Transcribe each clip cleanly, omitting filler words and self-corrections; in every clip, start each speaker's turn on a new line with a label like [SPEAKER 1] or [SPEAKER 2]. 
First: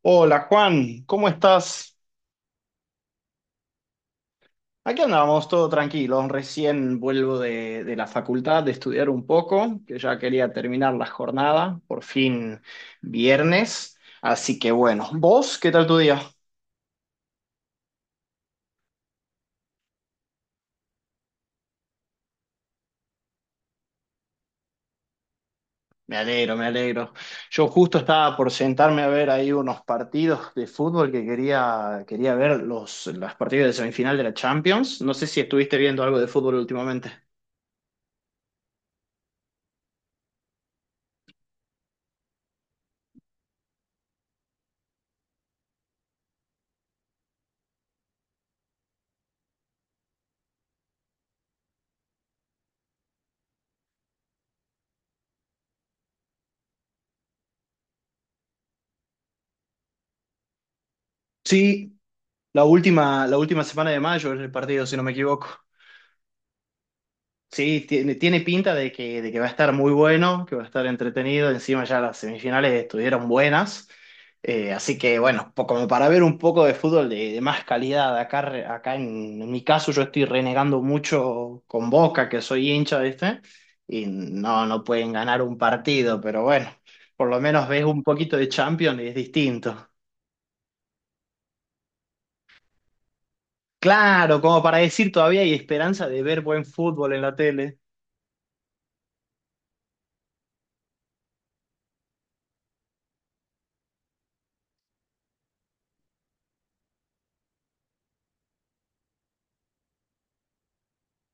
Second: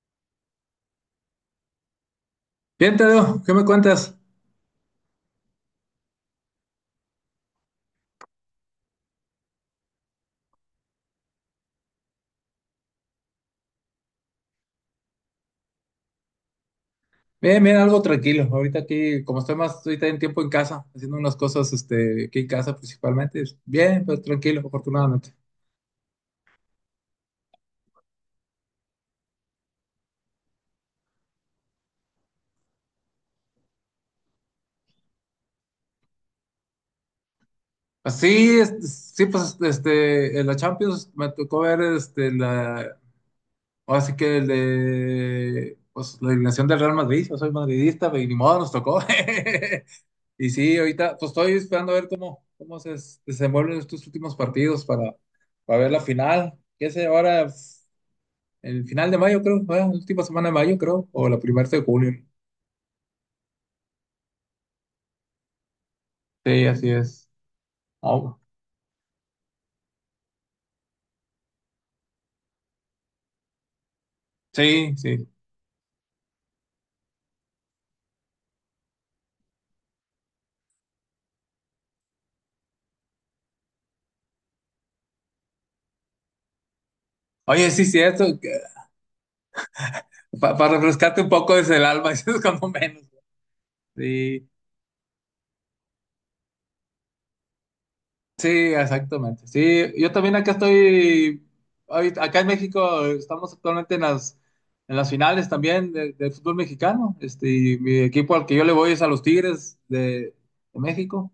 [SPEAKER 1] Hola Juan, ¿cómo estás?
[SPEAKER 2] Bien, Tadeo, ¿qué me cuentas?
[SPEAKER 1] Aquí andamos, todo tranquilo. Recién vuelvo de la facultad de estudiar un poco, que ya quería terminar la jornada, por fin viernes. Así que bueno, ¿vos qué tal tu día?
[SPEAKER 2] Bien, bien, algo tranquilo. Ahorita aquí, como estoy más, ahorita en tiempo en casa, haciendo unas cosas, este, aquí en casa principalmente. Es bien, pero tranquilo, afortunadamente.
[SPEAKER 1] Me alegro, me alegro. Yo justo estaba por sentarme a ver ahí unos partidos de fútbol que quería ver las partidas de semifinal de la Champions. No sé si estuviste viendo algo de fútbol últimamente.
[SPEAKER 2] Así, este, sí, pues, este, en la Champions me tocó ver, este, la, ahora sí que el de, pues, la eliminación del Real Madrid. Yo soy madridista, pero ni modo, nos tocó. Y sí, ahorita, pues, estoy esperando a ver cómo se desenvuelven estos últimos partidos para ver la final. ¿Qué sé ahora? El final de mayo, creo, fue la última semana de mayo, creo, o la primera de
[SPEAKER 1] Sí,
[SPEAKER 2] julio.
[SPEAKER 1] la última semana de mayo es el partido, si no me equivoco.
[SPEAKER 2] Sí, así es.
[SPEAKER 1] Sí,
[SPEAKER 2] Oh,
[SPEAKER 1] tiene pinta de de que va a estar muy bueno, que va a estar entretenido. Encima ya las semifinales estuvieron buenas.
[SPEAKER 2] sí,
[SPEAKER 1] Así que
[SPEAKER 2] sí.
[SPEAKER 1] bueno, como para ver un poco de fútbol de más calidad. Acá, re- acá En mi caso yo estoy renegando mucho con Boca, que soy hincha, ¿viste? Y no, no pueden ganar un partido, pero bueno, por lo menos
[SPEAKER 2] Oye,
[SPEAKER 1] ves
[SPEAKER 2] sí,
[SPEAKER 1] un poquito
[SPEAKER 2] cierto.
[SPEAKER 1] de Champions y es distinto.
[SPEAKER 2] Para refrescarte un poco desde el alma, eso es cuando menos.
[SPEAKER 1] Claro,
[SPEAKER 2] Sí.
[SPEAKER 1] como para decir todavía hay esperanza de ver buen fútbol en la tele.
[SPEAKER 2] Sí, exactamente. Sí, yo también acá estoy, acá en México estamos actualmente en las finales también del fútbol mexicano. Este, y mi equipo al que yo le voy es a los Tigres de México.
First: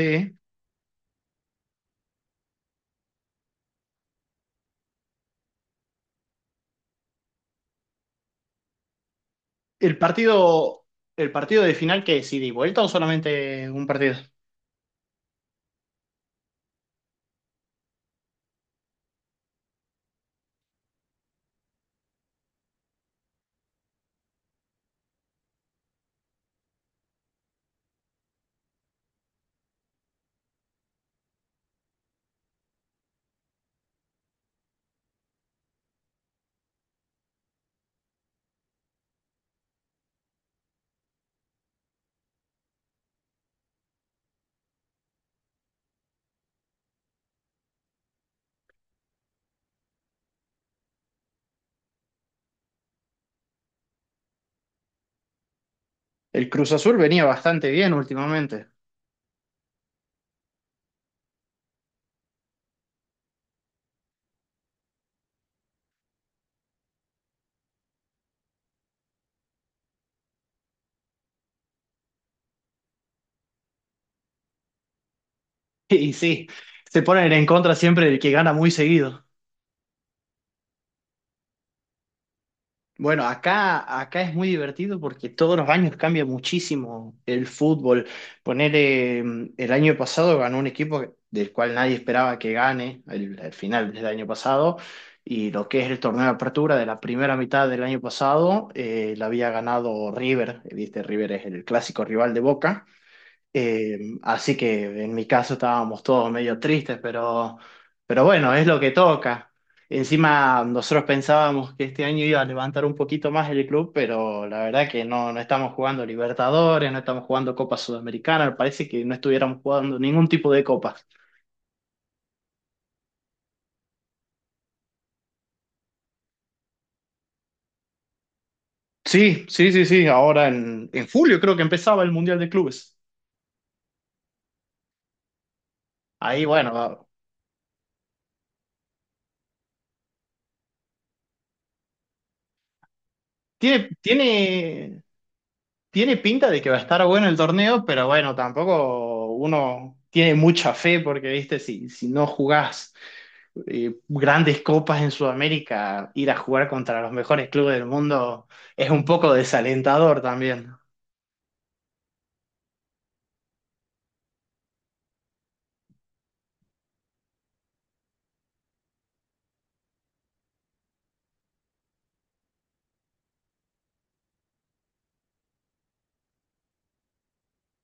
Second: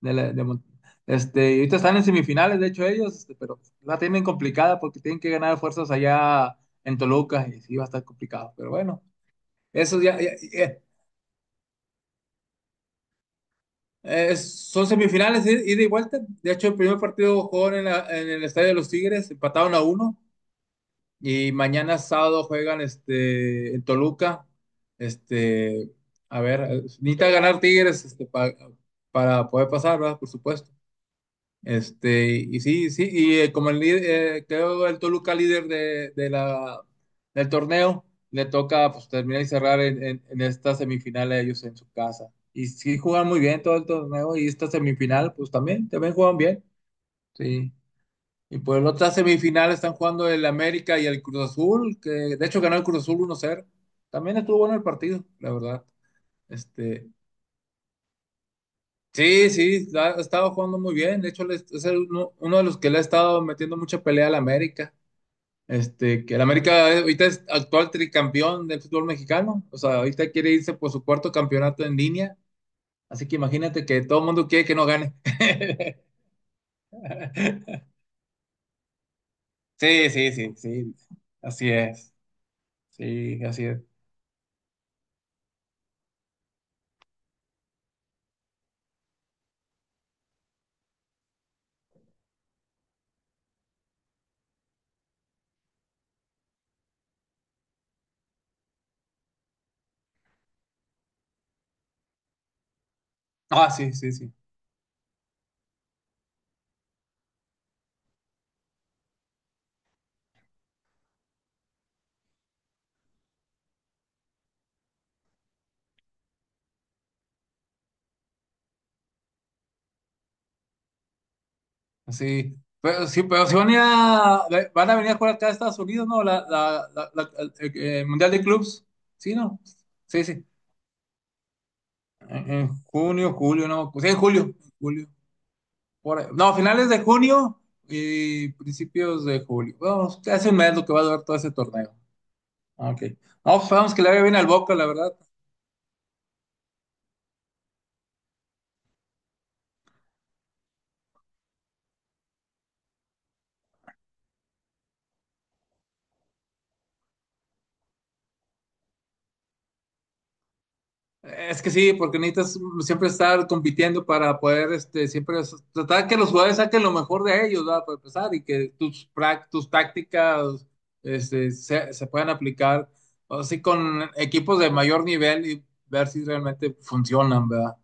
[SPEAKER 2] De la- de Mon- Este, y ahorita están en semifinales, de hecho ellos, este, pero la tienen complicada porque tienen que ganar fuerzas allá en Toluca y sí va a estar complicado. Pero bueno,
[SPEAKER 1] ¿El
[SPEAKER 2] eso ya, ya.
[SPEAKER 1] partido, el partido de final que es ida y vuelta o solamente un partido?
[SPEAKER 2] Son semifinales, ida y vuelta. De hecho, el primer partido jugaron en el Estadio de los Tigres, empataron a uno. Y mañana sábado juegan este, en Toluca. Este, a ver, necesita ganar Tigres este, para poder pasar, ¿verdad? Por supuesto. Este, y sí, sí, y como el líder, quedó el Toluca líder del torneo, le toca pues, terminar y cerrar en esta semifinal a ellos en su casa. Y sí juegan muy bien todo el torneo y esta semifinal, pues también juegan bien. Sí. Y por la otra semifinal están jugando el América y el Cruz Azul, que de hecho ganó el Cruz Azul uno 0. También estuvo bueno el partido, la verdad.
[SPEAKER 1] El Cruz Azul
[SPEAKER 2] Este,
[SPEAKER 1] venía bastante bien últimamente.
[SPEAKER 2] sí, sí, ha estado jugando muy bien. De hecho, es el uno de los que le ha estado metiendo mucha pelea al América. Este, que el América ahorita es actual tricampeón del fútbol mexicano. O sea, ahorita quiere irse por su cuarto campeonato en línea. Así que imagínate que todo el mundo quiere que no gane.
[SPEAKER 1] Y sí, se ponen en contra siempre del que gana muy seguido.
[SPEAKER 2] Sí, sí, sí, sí. Así es.
[SPEAKER 1] Bueno,
[SPEAKER 2] Sí, así es.
[SPEAKER 1] acá es muy divertido porque todos los años cambia muchísimo el fútbol. Poner el año pasado ganó un equipo del cual nadie esperaba que gane el final del año pasado y lo que es el torneo de apertura de la primera mitad del año pasado la había ganado River, viste, River es el clásico rival de Boca.
[SPEAKER 2] Ah, sí, sí, sí.
[SPEAKER 1] Así que en mi caso estábamos todos medio tristes, pero bueno, es lo que toca. Encima nosotros pensábamos que este año iba a levantar un poquito más el club, pero la verdad que no, no estamos jugando Libertadores, no estamos jugando Copa Sudamericana, parece que no estuviéramos jugando ningún tipo de copas.
[SPEAKER 2] Sí. Pero sí, pero si van a venir a jugar acá a Estados Unidos, ¿no? El Mundial de Clubs. Sí,
[SPEAKER 1] Sí,
[SPEAKER 2] ¿no?
[SPEAKER 1] sí, sí, sí,
[SPEAKER 2] Sí, sí.
[SPEAKER 1] ahora en julio creo que empezaba el Mundial de
[SPEAKER 2] En
[SPEAKER 1] Clubes.
[SPEAKER 2] junio, julio, no, pues, sí, en julio, por ahí.
[SPEAKER 1] Ahí,
[SPEAKER 2] No, finales de
[SPEAKER 1] bueno,
[SPEAKER 2] junio y principios de julio. Vamos, hace un mes lo que va a durar todo ese torneo. Ok. No, pues,
[SPEAKER 1] tiene,
[SPEAKER 2] vamos que le vaya bien al Boca, la
[SPEAKER 1] tiene,
[SPEAKER 2] verdad.
[SPEAKER 1] Tiene pinta de que va a estar bueno el torneo, pero bueno, tampoco uno tiene mucha fe porque, viste, si no jugás grandes copas en Sudamérica, ir a jugar contra los mejores clubes del mundo es un poco desalentador también.
[SPEAKER 2] Es que sí, porque necesitas siempre estar compitiendo para poder, este, siempre tratar que los jugadores saquen lo mejor de ellos, ¿verdad? Para empezar, y que tus tácticas, este, se puedan aplicar así con equipos de mayor nivel y ver si realmente funcionan, ¿verdad?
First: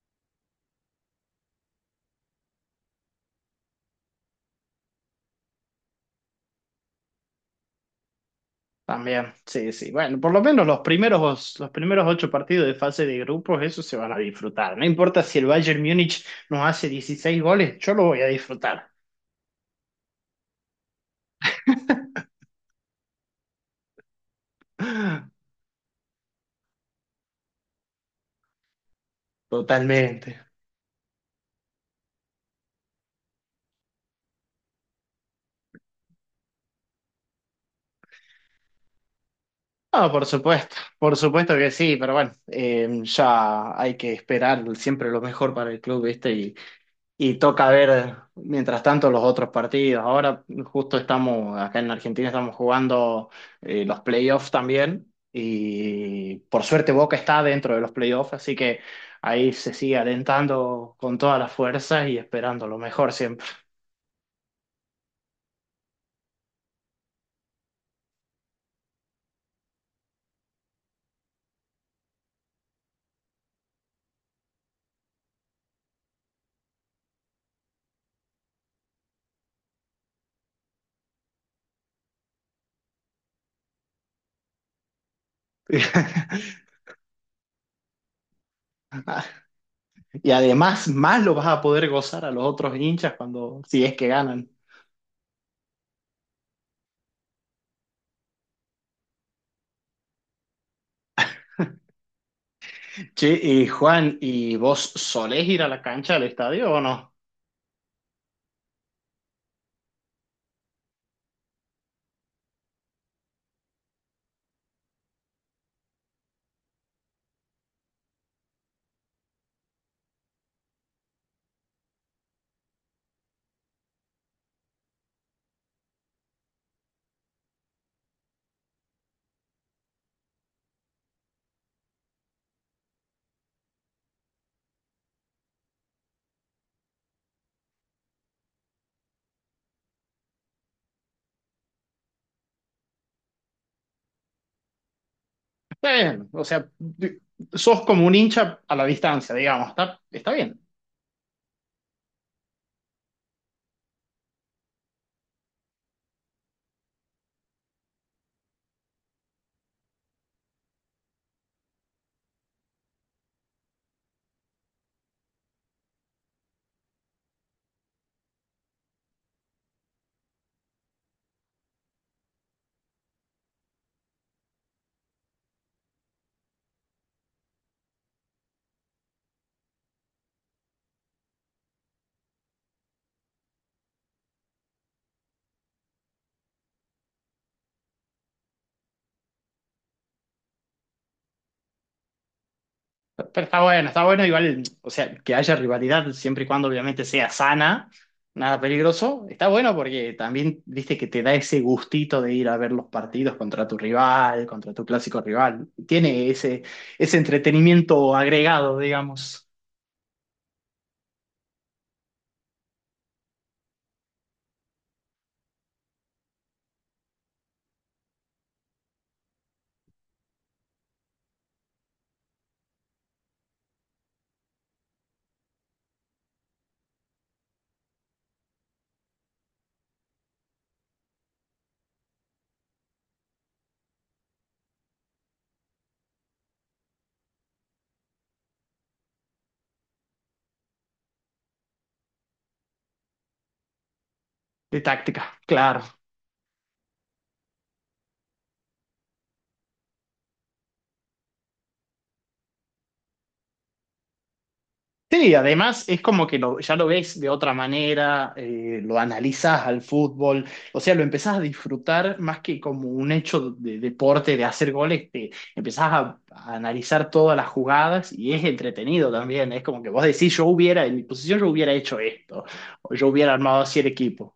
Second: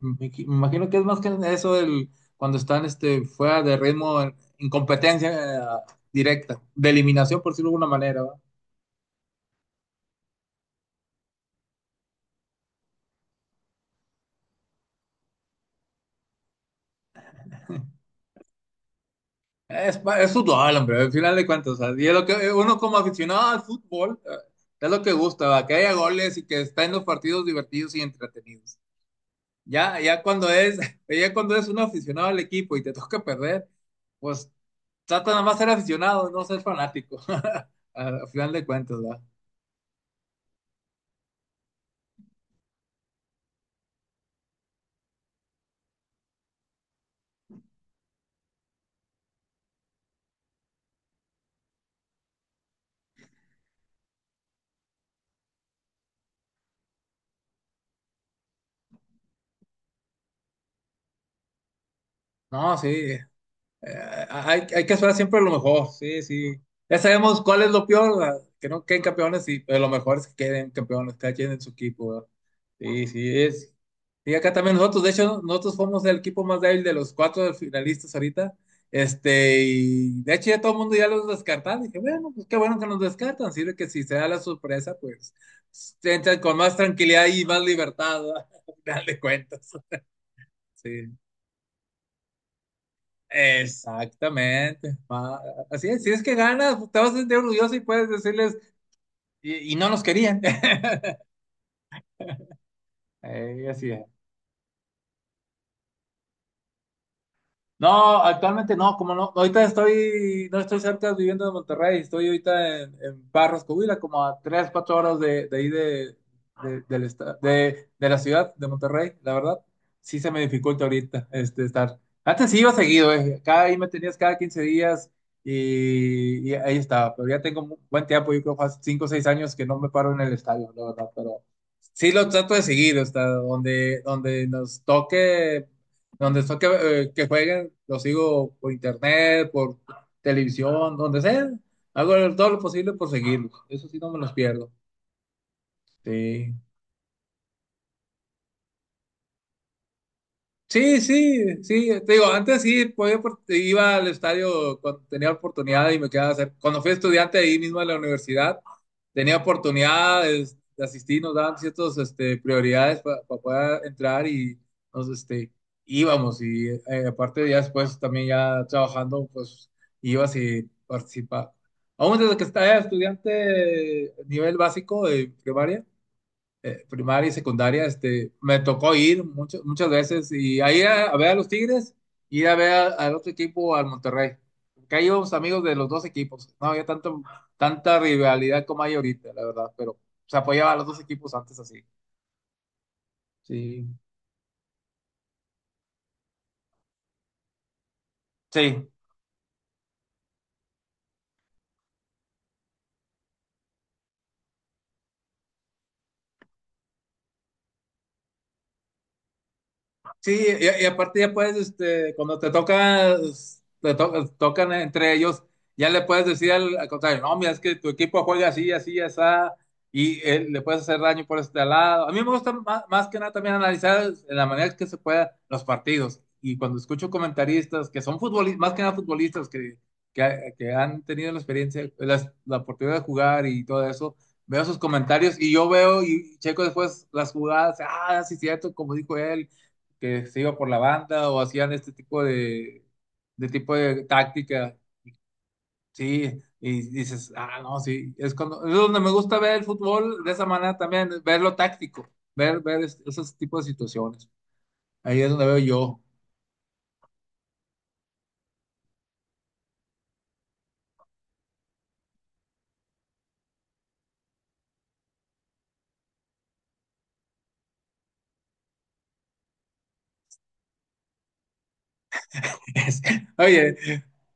[SPEAKER 2] Me imagino que es más que eso el, cuando están, este, fuera de ritmo, en competencia, directa, de eliminación, por decirlo de alguna manera.
[SPEAKER 1] También, sí, sí. Bueno, por lo menos los primeros ocho partidos de fase de grupos, eso se van a disfrutar. No importa si el Bayern Múnich nos hace 16 goles, yo lo voy a disfrutar.
[SPEAKER 2] Es fútbol, hombre, al final de cuentas. O sea, y es lo que uno como aficionado al fútbol, es lo que gusta, ¿va? Que haya goles y que estén los partidos divertidos y entretenidos. Ya, ya
[SPEAKER 1] Totalmente.
[SPEAKER 2] cuando es, ya cuando es un aficionado al equipo y te toca perder, pues trata nada más ser aficionado, no ser fanático. Al final de cuentas, ¿va?
[SPEAKER 1] No, por supuesto que sí, pero bueno, ya hay que esperar siempre lo mejor para el club, ¿viste? Y toca ver mientras tanto los otros partidos. Ahora justo estamos, acá en Argentina estamos jugando los playoffs también y por suerte Boca está dentro de los playoffs, así que ahí se sigue alentando con todas las fuerzas y esperando
[SPEAKER 2] No,
[SPEAKER 1] lo
[SPEAKER 2] sí.
[SPEAKER 1] mejor
[SPEAKER 2] Eh,
[SPEAKER 1] siempre.
[SPEAKER 2] hay que esperar siempre lo mejor, sí, sí. Ya sabemos cuál es lo peor, ¿verdad? Que no queden campeones, sí, pero lo mejor es que queden campeones, cada quien en su equipo, ¿verdad? Sí, sí, es. Y acá también nosotros, de hecho, nosotros fuimos el equipo más débil de los cuatro finalistas ahorita. Este, y de hecho ya todo el mundo ya los descartaba. Dije, bueno, pues qué bueno que nos descartan. Sirve que si se da la sorpresa, pues entran con más tranquilidad y más libertad, ¿verdad? Al final de cuentas.
[SPEAKER 1] Y además,
[SPEAKER 2] Sí.
[SPEAKER 1] más lo vas a poder gozar a los otros hinchas cuando, si es que ganan.
[SPEAKER 2] Exactamente. Así es, si es que ganas, te vas a sentir orgulloso y puedes decirles, y no nos querían.
[SPEAKER 1] Sí, y
[SPEAKER 2] Así es.
[SPEAKER 1] Juan, ¿y vos solés ir a la cancha del estadio o no?
[SPEAKER 2] No, actualmente no, como no, ahorita estoy, no estoy cerca viviendo de Monterrey, estoy ahorita en Barros, Coahuila, como a tres, cuatro horas de ahí de la ciudad de Monterrey, la verdad, sí se me dificulta ahorita este, estar. Antes sí iba seguido, cada ahí me tenías cada 15 días y ahí estaba, pero ya tengo buen tiempo, yo creo que hace cinco o seis años que no me paro en el estadio, la verdad. Sí, lo trato de seguir, o sea, donde nos toque, que jueguen, lo sigo por internet, por televisión, donde sea. Hago todo lo posible por seguirlos. Eso sí, no me los pierdo.
[SPEAKER 1] Está bien, o
[SPEAKER 2] Sí.
[SPEAKER 1] sea, sos como un hincha a la distancia, digamos, está, está bien,
[SPEAKER 2] Sí, sí, sí, te digo, antes sí podía, iba al estadio cuando tenía oportunidad y me quedaba cerca. Cuando fui estudiante ahí mismo en la universidad, tenía oportunidades de asistir, nos daban ciertas este, prioridades para poder entrar y nos este, íbamos. Y aparte ya después también ya trabajando, pues ibas y participaba. Aún desde que estaba estudiante nivel básico de primaria, primaria y secundaria, este, me tocó ir muchas veces y ahí a ver a los Tigres y ir a ver al otro equipo, al Monterrey. Que ahí íbamos amigos de los dos equipos. No había tanta rivalidad como hay ahorita, la verdad, pero se apoyaba a los dos equipos antes así.
[SPEAKER 1] pero
[SPEAKER 2] Sí.
[SPEAKER 1] está bueno igual, o sea, que haya rivalidad siempre y cuando obviamente sea sana, nada
[SPEAKER 2] Sí,
[SPEAKER 1] peligroso, está bueno porque también, viste, que te da ese gustito de ir a ver los partidos contra tu rival, contra tu clásico rival, tiene ese, ese entretenimiento agregado, digamos,
[SPEAKER 2] sí, y aparte ya puedes, este, cuando te tocas, tocan entre ellos, ya le puedes decir al contrario, no, mira, es que tu equipo juega así, así, así, y le puedes hacer daño por este lado. A mí me gusta más, más que nada también analizar en la manera que se pueda los partidos. Y cuando escucho comentaristas que son futbolistas, más que nada futbolistas que han tenido la experiencia, la oportunidad de jugar y todo eso, veo sus comentarios y yo veo y checo después las jugadas, ah, sí, cierto, como dijo él, que se iba por la banda o hacían este tipo de táctica.
[SPEAKER 1] de táctica, claro.
[SPEAKER 2] Sí, y dices, ah, no, sí, es cuando, es donde me gusta ver el fútbol de esa manera también, ver lo táctico, esos tipos de situaciones. Ahí es
[SPEAKER 1] Sí,
[SPEAKER 2] donde veo
[SPEAKER 1] además
[SPEAKER 2] yo.
[SPEAKER 1] es como que ya lo ves de otra manera, lo analizas al fútbol, o sea, lo empezás a disfrutar más que como un hecho de deporte, de hacer goles, te empezás a analizar todas las jugadas y es entretenido también, es como que vos decís, yo hubiera, en mi posición yo hubiera hecho esto, o
[SPEAKER 2] Es-
[SPEAKER 1] yo hubiera armado
[SPEAKER 2] Oye,
[SPEAKER 1] así el equipo,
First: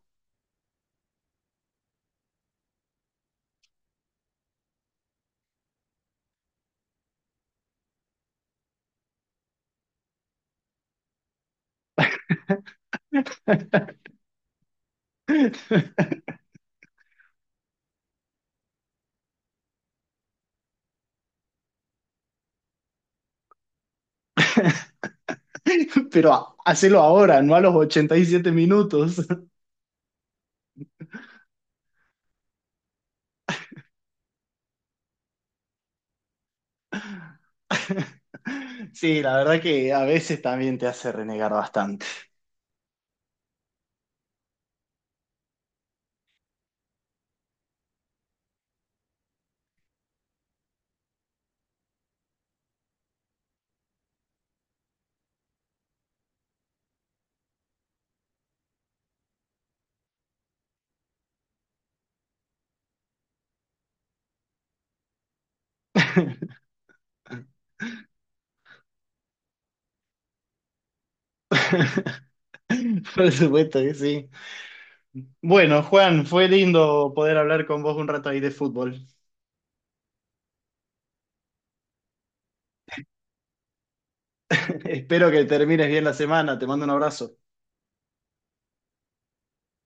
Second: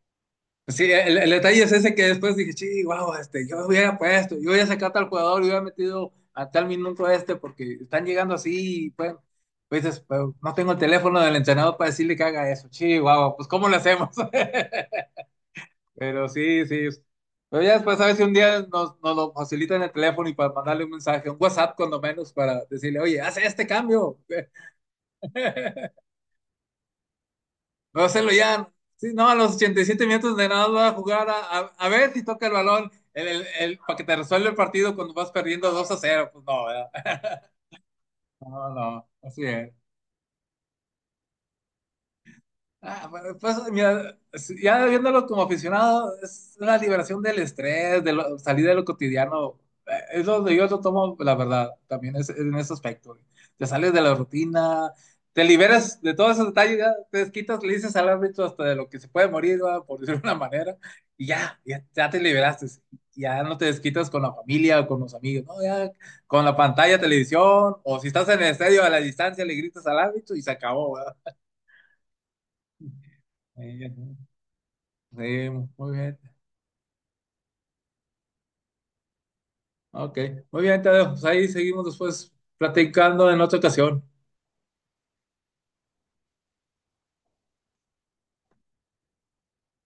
[SPEAKER 2] sí, el detalle es ese que después dije, sí, wow, este, yo hubiera puesto, yo hubiera sacado a tal jugador, yo hubiera metido a tal minuto este, porque están llegando así, y pues, pues dices, pero no tengo el teléfono del entrenador para decirle que haga eso, sí, wow, pues ¿cómo lo hacemos? Pero sí, sí, pero ya después a ver si un día nos lo facilitan el teléfono y para mandarle un mensaje, un WhatsApp cuando menos, para decirle, oye, haz este cambio.
[SPEAKER 1] pero hacelo ahora, no a los
[SPEAKER 2] Va a
[SPEAKER 1] ochenta y
[SPEAKER 2] hacerlo
[SPEAKER 1] siete
[SPEAKER 2] ya. Sí,
[SPEAKER 1] minutos.
[SPEAKER 2] no, a los 87 minutos de nada va a jugar a ver si toca el balón para que te resuelva el partido cuando vas perdiendo 2-0. Pues no, ¿verdad? No, no,
[SPEAKER 1] Sí, la
[SPEAKER 2] así
[SPEAKER 1] verdad
[SPEAKER 2] es.
[SPEAKER 1] que a veces también te hace renegar bastante.
[SPEAKER 2] Ah, pues, mira, sí, ya viéndolo como aficionado, es una liberación del estrés, salir de lo cotidiano. Es donde yo lo tomo, la verdad, también es, en ese aspecto. Te sales de la rutina, te liberas de todos esos detalles, ya te desquitas, le dices al árbitro hasta de lo que se puede morir, ¿va? Por decirlo de una manera, y ya, ya, ya te liberaste. Ya no te desquitas con la familia o con los amigos, ¿no? Ya con la pantalla, televisión, o si estás en el estadio a la distancia, le gritas al árbitro y se acabó, ¿verdad?
[SPEAKER 1] Por supuesto
[SPEAKER 2] Eh,
[SPEAKER 1] que sí.
[SPEAKER 2] Sí,
[SPEAKER 1] Bueno,
[SPEAKER 2] muy bien.
[SPEAKER 1] Juan, fue lindo poder hablar con vos un rato ahí de fútbol.
[SPEAKER 2] Ok, muy bien, Tadeo. Pues ahí seguimos después platicando en otra ocasión.
[SPEAKER 1] Espero que termines bien la semana. Te mando un abrazo.